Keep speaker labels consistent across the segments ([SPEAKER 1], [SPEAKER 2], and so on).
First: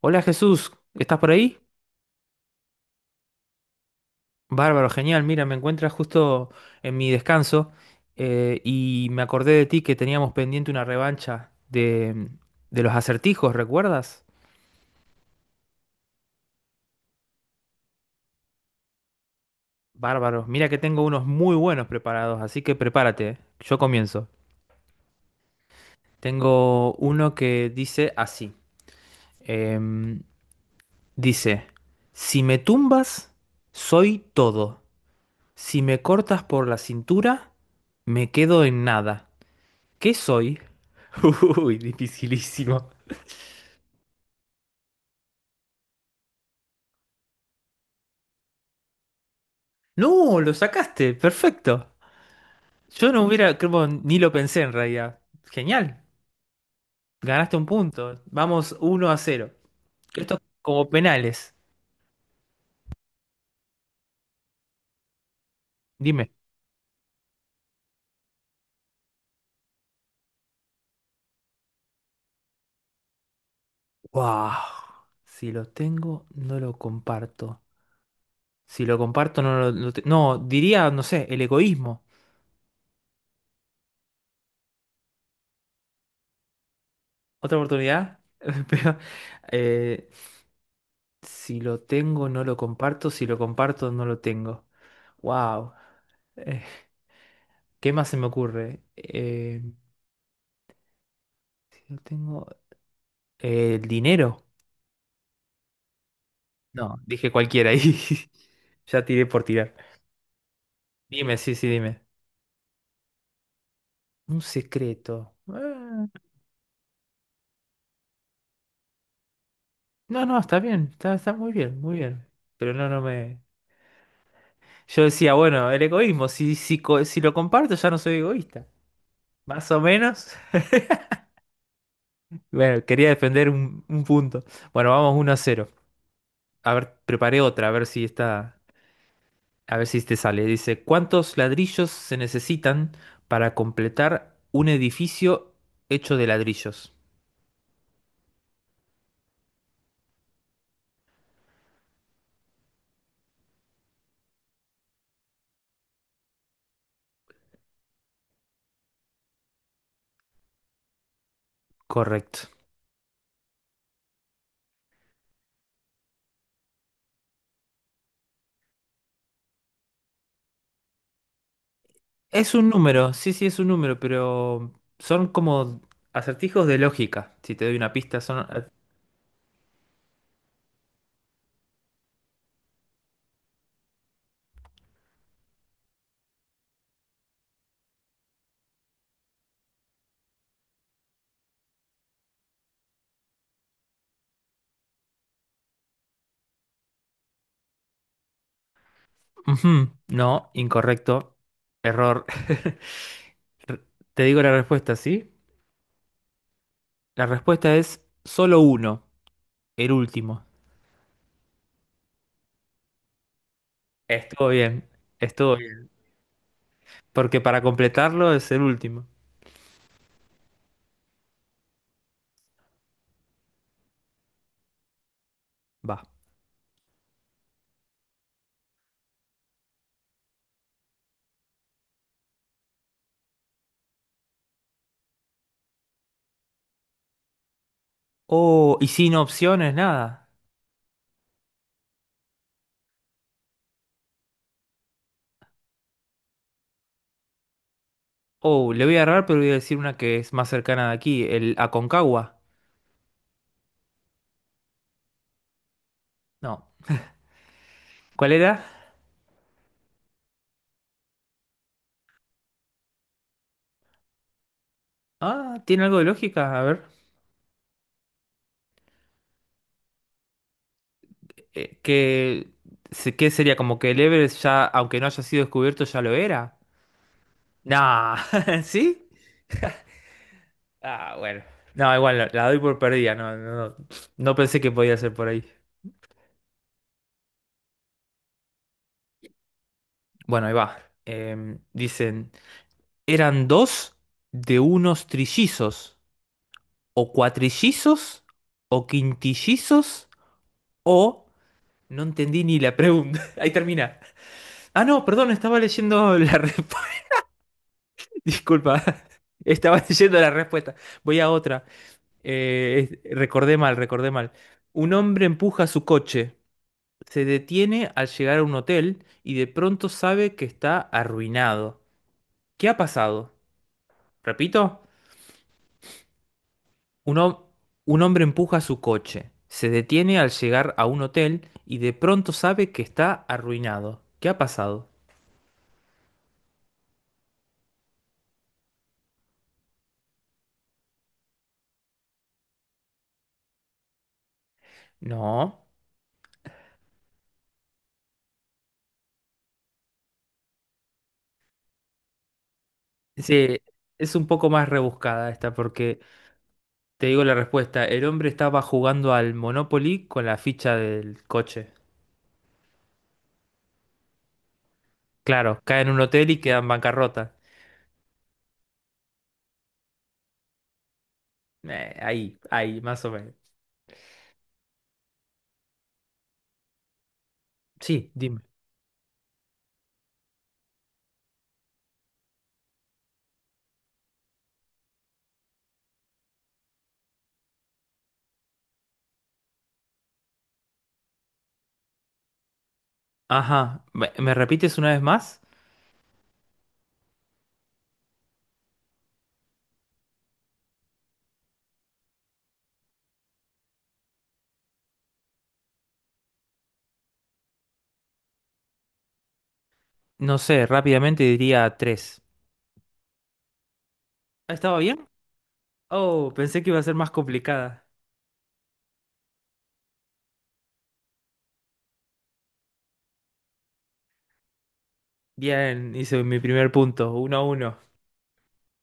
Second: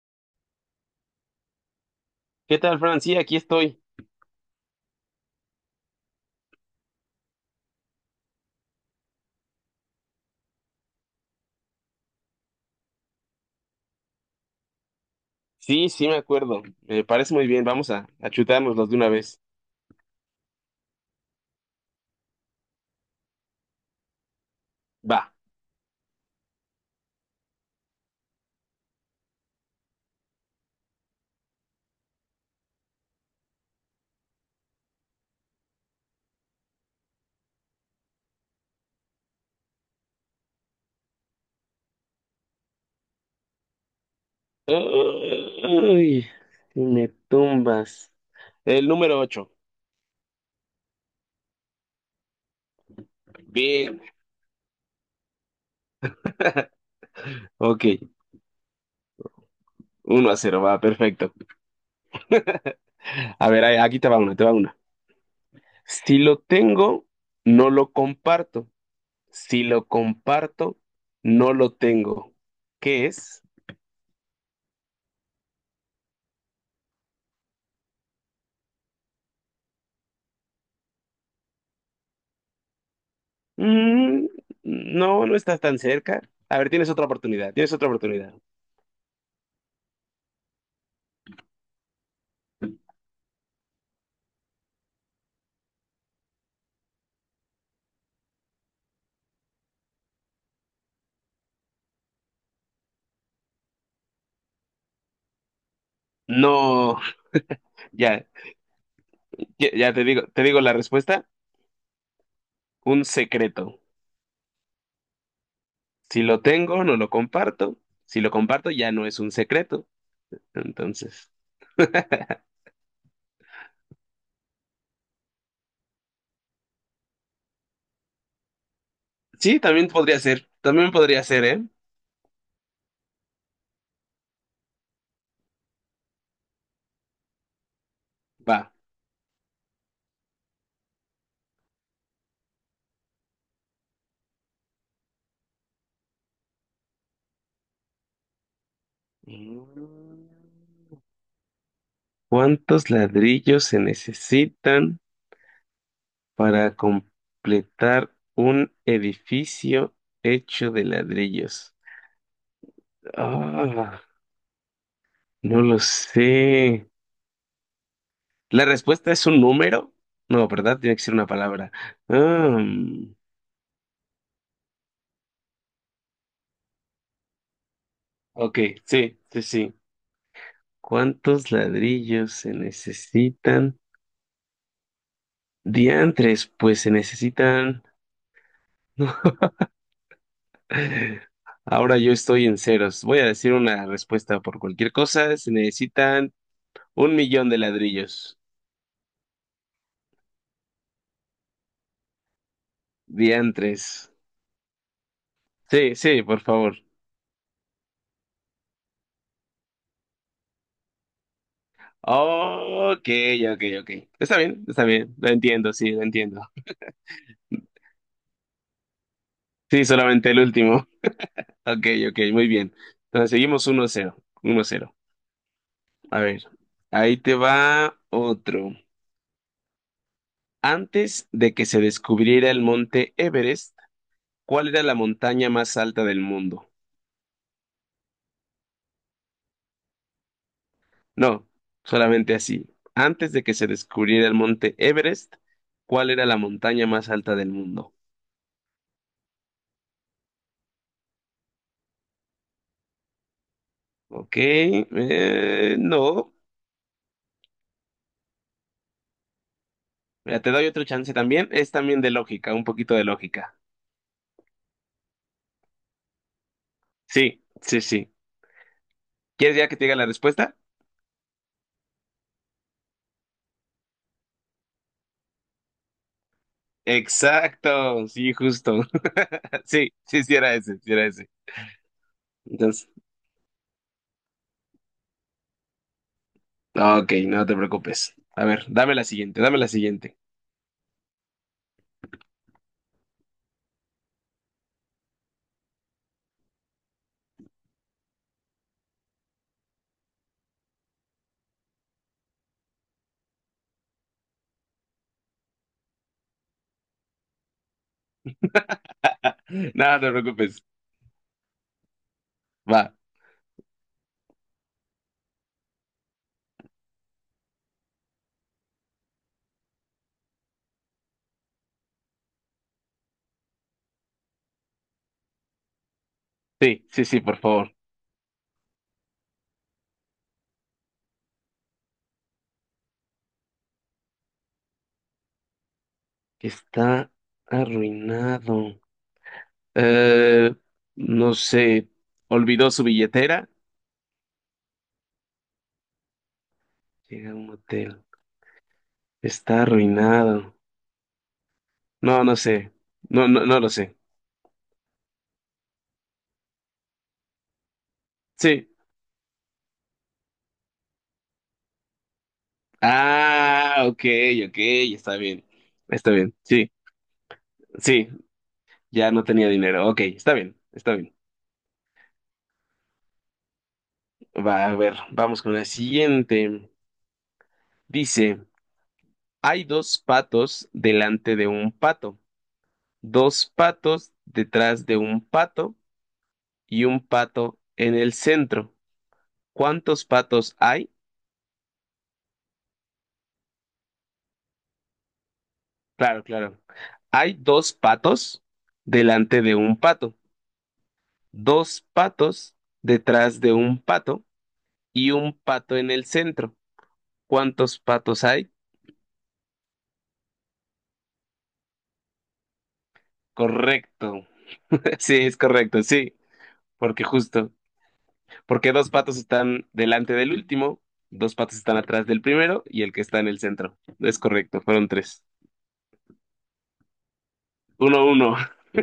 [SPEAKER 1] Hola Jesús, ¿estás por ahí?
[SPEAKER 2] ¿Qué tal, Fran? Sí, aquí estoy.
[SPEAKER 1] Bárbaro, genial. Mira, me encuentras justo en mi descanso y me acordé de ti que teníamos pendiente una revancha de los acertijos, ¿recuerdas?
[SPEAKER 2] Sí, sí, me acuerdo. Me parece muy bien. Vamos a chutárnoslos de una vez.
[SPEAKER 1] Bárbaro, mira que tengo unos muy buenos preparados, así que prepárate. Yo comienzo.
[SPEAKER 2] Va.
[SPEAKER 1] Tengo uno que dice así. em, Dice: si me tumbas, soy todo. Si me cortas por la cintura, me quedo en nada. ¿Qué soy? Uy, dificilísimo.
[SPEAKER 2] Ay, me tumbas. El número 8.
[SPEAKER 1] No, lo sacaste, perfecto. Yo no hubiera, creo,
[SPEAKER 2] Bien.
[SPEAKER 1] ni lo pensé en realidad. Genial, ganaste un
[SPEAKER 2] Ok.
[SPEAKER 1] punto. Vamos 1-0.
[SPEAKER 2] Uno
[SPEAKER 1] Esto
[SPEAKER 2] a
[SPEAKER 1] es
[SPEAKER 2] cero Va,
[SPEAKER 1] como
[SPEAKER 2] perfecto.
[SPEAKER 1] penales.
[SPEAKER 2] A ver, aquí te va una. Si
[SPEAKER 1] Dime.
[SPEAKER 2] lo tengo, no lo comparto. Si lo comparto, no lo tengo. ¿Qué es?
[SPEAKER 1] Wow. Si lo tengo, no lo comparto. Si lo comparto, no, diría, no sé, el egoísmo.
[SPEAKER 2] Mm, no, no estás tan cerca. A ver, tienes otra oportunidad.
[SPEAKER 1] ¿Otra
[SPEAKER 2] Tienes otra
[SPEAKER 1] oportunidad?
[SPEAKER 2] oportunidad.
[SPEAKER 1] Pero, eh, si lo tengo, no lo comparto. Si lo comparto, no lo tengo. Wow. ¿Qué más se me ocurre? Si no tengo... ¿el dinero?
[SPEAKER 2] No.
[SPEAKER 1] No, dije cualquiera ahí.
[SPEAKER 2] Ya,
[SPEAKER 1] Ya tiré por
[SPEAKER 2] Ya,
[SPEAKER 1] tirar.
[SPEAKER 2] ya te digo la respuesta,
[SPEAKER 1] Dime, sí, sí, dime.
[SPEAKER 2] un secreto.
[SPEAKER 1] Un secreto. Ah,
[SPEAKER 2] Si lo tengo, no lo comparto. Si lo comparto, ya no es un secreto.
[SPEAKER 1] no, no, está bien. Está,
[SPEAKER 2] Entonces,
[SPEAKER 1] está muy bien, muy bien. Pero no, no me... Yo decía, bueno, el egoísmo. Si lo comparto, ya no soy egoísta.
[SPEAKER 2] sí,
[SPEAKER 1] Más o menos.
[SPEAKER 2] también podría ser, ¿eh?
[SPEAKER 1] Bueno, quería defender un punto. Bueno, vamos 1-0. A ver, preparé otra, a ver si está...
[SPEAKER 2] Va.
[SPEAKER 1] A ver si te sale. Dice: ¿cuántos ladrillos se necesitan para completar un edificio hecho de ladrillos?
[SPEAKER 2] Mm. ¿Cuántos ladrillos se necesitan para completar un edificio hecho de ladrillos?
[SPEAKER 1] Correcto.
[SPEAKER 2] Ah, no lo sé. La respuesta es un número. No, ¿verdad? Tiene que ser una palabra.
[SPEAKER 1] Es
[SPEAKER 2] Ah,
[SPEAKER 1] un número,
[SPEAKER 2] mm.
[SPEAKER 1] sí, sí, es un número, pero son como acertijos de lógica. Si te doy una pista, son...
[SPEAKER 2] Ok, sí, sí, sí. ¿Cuántos ladrillos se necesitan? Diantres, pues se necesitan. No. Ahora yo estoy en ceros. Voy a decir una respuesta por cualquier cosa. Se necesitan 1 millón de ladrillos.
[SPEAKER 1] Ujú, no, incorrecto. Error.
[SPEAKER 2] Diantres.
[SPEAKER 1] Te digo la respuesta, ¿sí?
[SPEAKER 2] Sí, sí, por favor.
[SPEAKER 1] La respuesta es solo uno, el último.
[SPEAKER 2] Ok, ok, ok. Está
[SPEAKER 1] Estuvo
[SPEAKER 2] bien, está
[SPEAKER 1] bien,
[SPEAKER 2] bien.
[SPEAKER 1] estuvo bien.
[SPEAKER 2] Lo entiendo.
[SPEAKER 1] Porque para completarlo es el último.
[SPEAKER 2] Sí, solamente el último. Ok, ok, muy bien. Entonces seguimos 1-0, 1-0.
[SPEAKER 1] Va.
[SPEAKER 2] A ver, ahí te va otro. Antes de que se descubriera el monte Everest, ¿cuál era la montaña más alta del mundo?
[SPEAKER 1] Oh, y sin opciones, nada.
[SPEAKER 2] No, solamente así. Antes de que se descubriera el monte Everest, ¿cuál era la montaña más alta del mundo?
[SPEAKER 1] Oh, le voy a errar, pero voy a decir una que es más cercana de aquí, el Aconcagua.
[SPEAKER 2] Ok, no.
[SPEAKER 1] No. ¿Cuál era?
[SPEAKER 2] Mira, te doy otro chance también. Es también de lógica, un poquito de lógica.
[SPEAKER 1] Ah, tiene algo de lógica, a ver.
[SPEAKER 2] Sí, sí, sí. ¿Quieres ya que te diga la respuesta?
[SPEAKER 1] Eh, que, ¿Qué sería? Como que el Everest ya, aunque no haya sido descubierto, ya lo era.
[SPEAKER 2] Exacto,
[SPEAKER 1] Nah,
[SPEAKER 2] sí, justo.
[SPEAKER 1] ¿sí?
[SPEAKER 2] Sí, sí, sí era ese, sí era
[SPEAKER 1] Ah,
[SPEAKER 2] ese.
[SPEAKER 1] bueno. No, igual, la doy por
[SPEAKER 2] Entonces.
[SPEAKER 1] perdida, no, no, no. No pensé que podía ser por ahí.
[SPEAKER 2] Ah, ok, no te preocupes. A ver, dame la siguiente, dame la siguiente.
[SPEAKER 1] Bueno, ahí va. Dicen: eran dos de unos trillizos, o cuatrillizos, o quintillizos, o... No entendí ni la pregunta. Ahí termina. Ah, no, perdón, estaba leyendo la respuesta. Disculpa. Estaba
[SPEAKER 2] No te
[SPEAKER 1] leyendo la
[SPEAKER 2] preocupes.
[SPEAKER 1] respuesta. Voy a otra.
[SPEAKER 2] Va.
[SPEAKER 1] Recordé mal, recordé mal. Un hombre empuja su coche. Se detiene al llegar a un hotel y de pronto sabe que está arruinado. ¿Qué ha pasado? Repito,
[SPEAKER 2] Sí, sí,
[SPEAKER 1] un,
[SPEAKER 2] sí, por
[SPEAKER 1] hom-
[SPEAKER 2] favor.
[SPEAKER 1] un hombre empuja su coche. Se detiene al llegar a un hotel y de pronto sabe que está arruinado. ¿Qué ha pasado?
[SPEAKER 2] Está arruinado. Eh, no sé. Olvidó su billetera.
[SPEAKER 1] No.
[SPEAKER 2] Llega a un hotel. Está arruinado. No, no sé. No, no,
[SPEAKER 1] Sí,
[SPEAKER 2] no lo sé.
[SPEAKER 1] es un poco más rebuscada esta porque te digo la respuesta. El hombre estaba
[SPEAKER 2] Sí.
[SPEAKER 1] jugando al Monopoly con la ficha del coche.
[SPEAKER 2] Ah, ok, ok. Está bien.
[SPEAKER 1] Claro, cae en un
[SPEAKER 2] Está
[SPEAKER 1] hotel
[SPEAKER 2] bien.
[SPEAKER 1] y queda en
[SPEAKER 2] Sí,
[SPEAKER 1] bancarrota.
[SPEAKER 2] sí. Ya no tenía dinero. Ok, está bien. Está bien.
[SPEAKER 1] Ahí, ahí, más o menos.
[SPEAKER 2] Va, a ver. Vamos con la siguiente.
[SPEAKER 1] Sí, dime.
[SPEAKER 2] Dice. Hay dos patos delante de un pato, dos patos detrás de un pato y un pato en el centro. ¿Cuántos patos hay?
[SPEAKER 1] Ajá, ¿me repites una vez más?
[SPEAKER 2] Claro, claro. Hay dos patos delante de un pato, dos patos detrás de un pato y un pato en el centro. ¿Cuántos patos hay?
[SPEAKER 1] No sé, rápidamente diría tres.
[SPEAKER 2] Correcto.
[SPEAKER 1] ¿Ah, estaba bien?
[SPEAKER 2] Sí, es correcto, sí,
[SPEAKER 1] Oh, pensé que iba a ser
[SPEAKER 2] porque
[SPEAKER 1] más
[SPEAKER 2] justo.
[SPEAKER 1] complicada.
[SPEAKER 2] Porque dos patos están delante del último, dos patos están atrás del primero y el que está en el centro. Es correcto, fueron tres.
[SPEAKER 1] Bien, hice mi primer punto, 1-1.
[SPEAKER 2] 1-1.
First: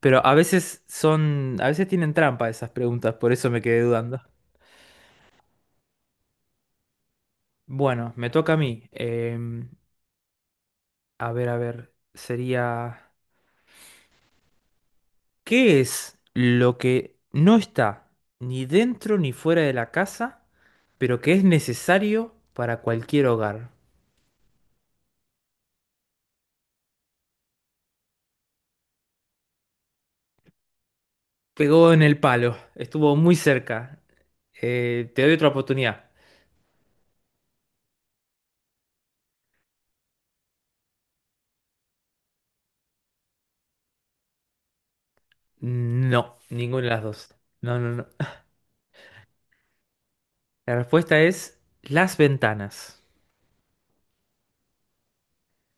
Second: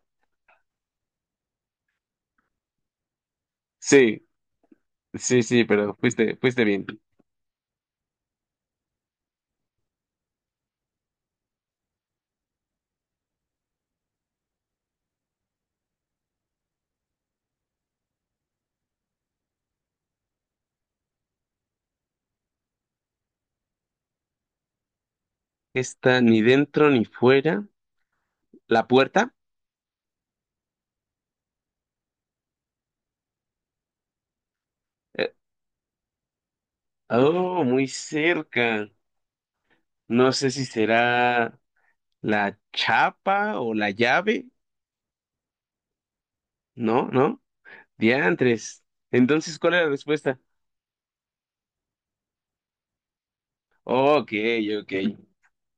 [SPEAKER 1] Pero a veces tienen trampa esas preguntas, por eso me quedé dudando.
[SPEAKER 2] Sí, sí, sí, pero fuiste bien.
[SPEAKER 1] Bueno, me toca a mí. A ver, a ver, sería... ¿Qué es lo que no está ni dentro ni fuera de la casa, pero que es necesario para cualquier hogar?
[SPEAKER 2] Está ni dentro ni fuera. ¿La puerta?
[SPEAKER 1] Pegó en el palo, estuvo muy cerca. Te doy
[SPEAKER 2] eh,
[SPEAKER 1] otra oportunidad.
[SPEAKER 2] oh, muy cerca. No sé si será la chapa o la llave.
[SPEAKER 1] No, ninguna de las
[SPEAKER 2] No,
[SPEAKER 1] dos.
[SPEAKER 2] no.
[SPEAKER 1] No, no, no.
[SPEAKER 2] Diantres. Entonces, ¿cuál es la respuesta?
[SPEAKER 1] La respuesta es las ventanas.
[SPEAKER 2] Ok, ok.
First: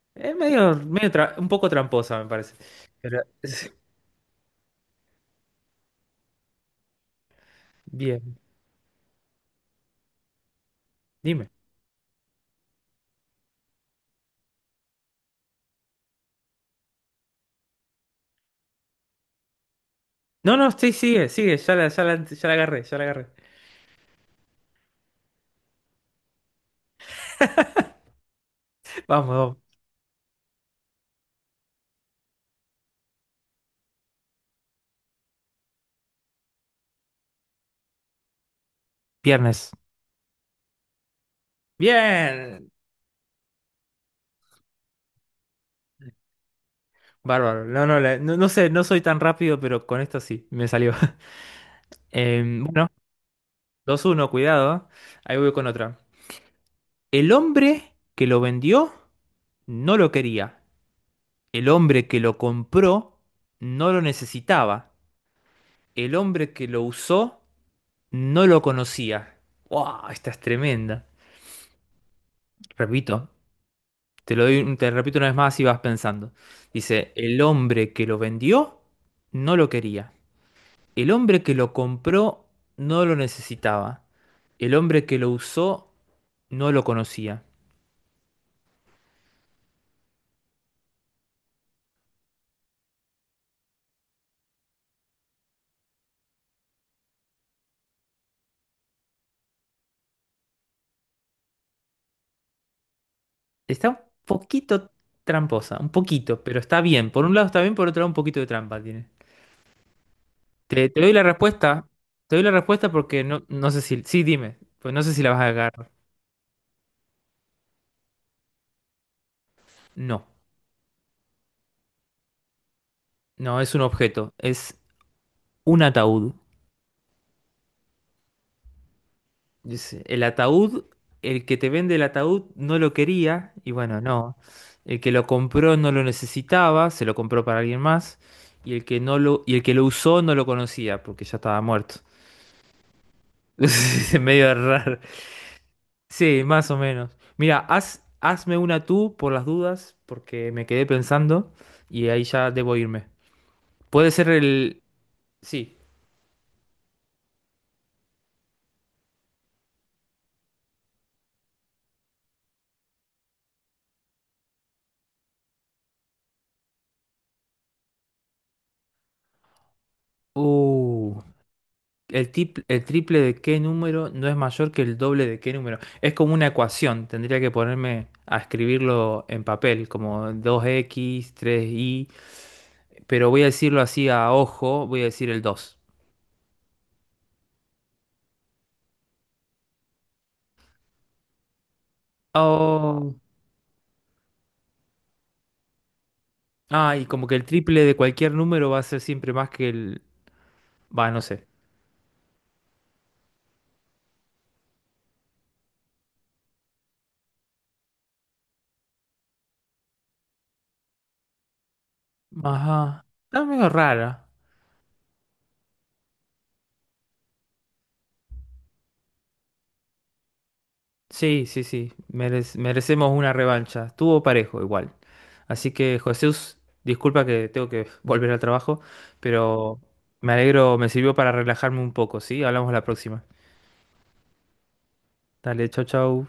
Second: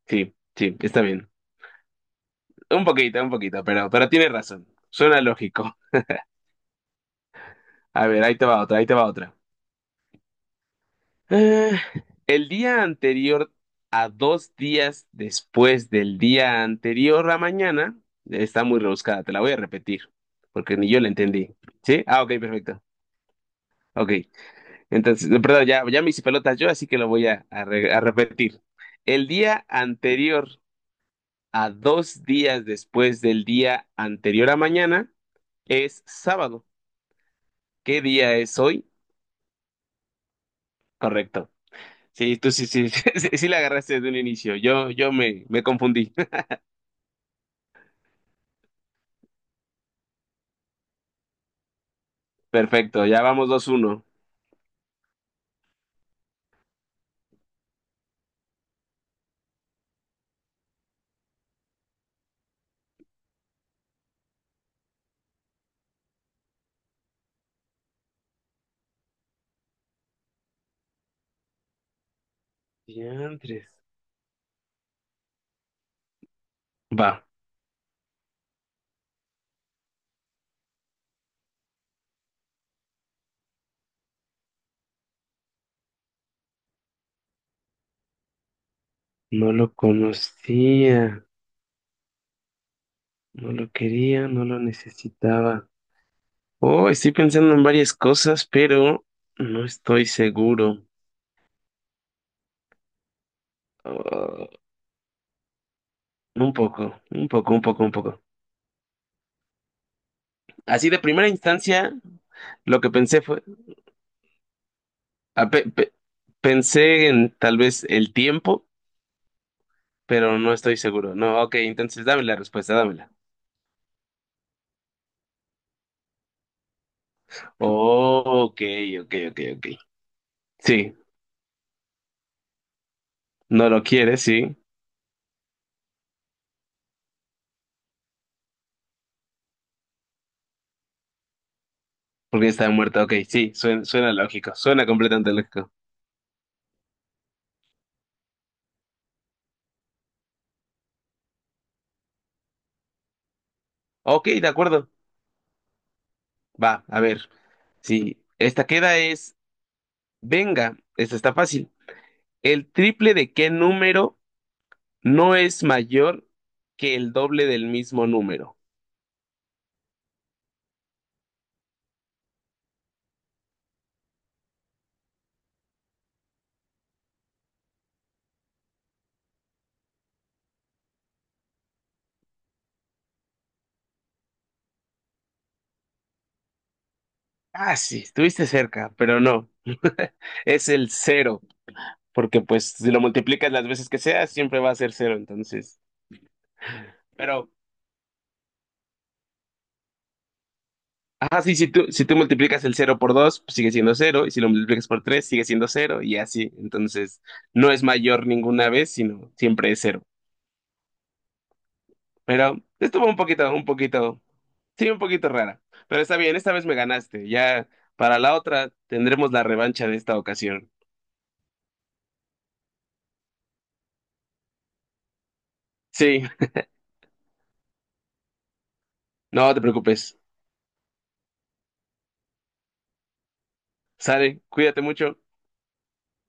[SPEAKER 2] Sí,
[SPEAKER 1] Es
[SPEAKER 2] sí, está bien.
[SPEAKER 1] un poco tramposa, me parece. Pero,
[SPEAKER 2] Un poquito, pero tiene razón. Suena lógico. A ver,
[SPEAKER 1] bien.
[SPEAKER 2] ahí te va otra, ahí te va otra. Eh, el día anterior a dos días después del día anterior a mañana, está muy rebuscada, te la voy a repetir,
[SPEAKER 1] No, no,
[SPEAKER 2] porque ni
[SPEAKER 1] sí,
[SPEAKER 2] yo la
[SPEAKER 1] sigue,
[SPEAKER 2] entendí.
[SPEAKER 1] sigue, ya la,
[SPEAKER 2] ¿Sí?
[SPEAKER 1] ya
[SPEAKER 2] Ah,
[SPEAKER 1] la,
[SPEAKER 2] ok,
[SPEAKER 1] ya la agarré,
[SPEAKER 2] perfecto.
[SPEAKER 1] ya la agarré.
[SPEAKER 2] Ok, entonces, no, perdón, ya, ya me hice pelotas yo, así que lo voy a repetir. El
[SPEAKER 1] Vamos, vamos.
[SPEAKER 2] día anterior a dos días después del día anterior a mañana es sábado. ¿Qué día es hoy?
[SPEAKER 1] Viernes.
[SPEAKER 2] Correcto. Sí, tú sí,
[SPEAKER 1] Bien.
[SPEAKER 2] sí, sí, sí la agarraste desde un inicio. Yo me confundí.
[SPEAKER 1] Bárbaro. No, no, no, no sé, no soy tan rápido, pero con esto sí, me salió. Bueno,
[SPEAKER 2] Perfecto, ya vamos 2-1.
[SPEAKER 1] 2-1, cuidado. ¿Eh? Ahí voy con otra. El hombre que lo vendió no lo quería. El hombre que lo compró no lo necesitaba. El hombre que lo usó no lo conocía. ¡Wow! Esta es tremenda. Repito.
[SPEAKER 2] Diantres.
[SPEAKER 1] Te lo doy, te repito una vez más y vas pensando.
[SPEAKER 2] Va.
[SPEAKER 1] Dice: el hombre que lo vendió no lo quería. El hombre que lo compró no lo necesitaba. El hombre que lo usó no lo conocía.
[SPEAKER 2] No lo conocía, no lo quería, no lo necesitaba. Oh, estoy pensando en varias cosas, pero no estoy seguro.
[SPEAKER 1] Está un
[SPEAKER 2] Oh,
[SPEAKER 1] poquito tramposa, un poquito,
[SPEAKER 2] un
[SPEAKER 1] pero está
[SPEAKER 2] poco,
[SPEAKER 1] bien. Por
[SPEAKER 2] un
[SPEAKER 1] un lado
[SPEAKER 2] poco,
[SPEAKER 1] está
[SPEAKER 2] un
[SPEAKER 1] bien,
[SPEAKER 2] poco,
[SPEAKER 1] por
[SPEAKER 2] un
[SPEAKER 1] otro lado un
[SPEAKER 2] poco.
[SPEAKER 1] poquito de trampa tiene. Te,
[SPEAKER 2] Así de
[SPEAKER 1] te doy la
[SPEAKER 2] primera
[SPEAKER 1] respuesta.
[SPEAKER 2] instancia,
[SPEAKER 1] Te doy la
[SPEAKER 2] lo
[SPEAKER 1] respuesta
[SPEAKER 2] que
[SPEAKER 1] porque
[SPEAKER 2] pensé fue,
[SPEAKER 1] no, no sé si... Sí, dime. Pues no sé si la vas a
[SPEAKER 2] ah,
[SPEAKER 1] agarrar.
[SPEAKER 2] pensé en tal vez el tiempo,
[SPEAKER 1] No,
[SPEAKER 2] pero no estoy seguro. No, ok, entonces dame la respuesta, dámela.
[SPEAKER 1] no, es un objeto. Es un ataúd.
[SPEAKER 2] Oh, ok, ok, ok, ok.
[SPEAKER 1] Dice, el ataúd,
[SPEAKER 2] Sí,
[SPEAKER 1] el que te vende el ataúd no lo quería,
[SPEAKER 2] no
[SPEAKER 1] y
[SPEAKER 2] lo
[SPEAKER 1] bueno,
[SPEAKER 2] quiere,
[SPEAKER 1] no.
[SPEAKER 2] sí,
[SPEAKER 1] El que lo compró no lo necesitaba, se lo compró para alguien más, y el que no lo, y el que lo usó no lo conocía, porque ya estaba muerto.
[SPEAKER 2] porque está muerta. Ok, sí, suena
[SPEAKER 1] Es medio
[SPEAKER 2] lógico, suena
[SPEAKER 1] raro.
[SPEAKER 2] completamente lógico.
[SPEAKER 1] Sí, más o menos. Mira, hazme una tú por las dudas, porque me quedé pensando, y ahí ya debo irme. Puede ser
[SPEAKER 2] Ok, de
[SPEAKER 1] el.
[SPEAKER 2] acuerdo.
[SPEAKER 1] Sí.
[SPEAKER 2] Va, a ver. Sí, esta queda es, venga, esta está fácil. ¿El triple de qué número no es mayor que el doble del mismo número?
[SPEAKER 1] Uh. El triple de qué número no es mayor que el doble de qué número. Es como una ecuación. Tendría que ponerme a escribirlo en papel, como dos x tres y. Pero voy a decirlo así a ojo, voy a decir el 2.
[SPEAKER 2] Ah, sí, estuviste cerca, pero no. Es el cero. Porque pues si lo
[SPEAKER 1] Oh.
[SPEAKER 2] multiplicas las veces que sea, siempre va a ser cero, entonces.
[SPEAKER 1] Ah, y como que el
[SPEAKER 2] Pero,
[SPEAKER 1] triple de cualquier número va a ser siempre más que el... Va, no
[SPEAKER 2] ajá,
[SPEAKER 1] sé.
[SPEAKER 2] sí, si tú multiplicas el cero por dos, pues sigue siendo cero, y si lo multiplicas por tres, sigue siendo cero, y así. Entonces, no es mayor ninguna vez, sino siempre es cero. Pero
[SPEAKER 1] Ajá.
[SPEAKER 2] estuvo
[SPEAKER 1] Está
[SPEAKER 2] un
[SPEAKER 1] medio
[SPEAKER 2] poquito,
[SPEAKER 1] rara.
[SPEAKER 2] sí, un poquito rara. Pero está bien, esta vez me ganaste. Ya para la otra tendremos la revancha de esta ocasión.
[SPEAKER 1] Sí, sí, sí, merecemos una revancha. Estuvo parejo igual. Así que,
[SPEAKER 2] Sí,
[SPEAKER 1] Jesús, disculpa que tengo que volver al trabajo,
[SPEAKER 2] no te
[SPEAKER 1] pero
[SPEAKER 2] preocupes.
[SPEAKER 1] me alegro, me sirvió para relajarme un poco, ¿sí? Hablamos la próxima.
[SPEAKER 2] Sale, cuídate mucho.
[SPEAKER 1] Dale, chau, chau.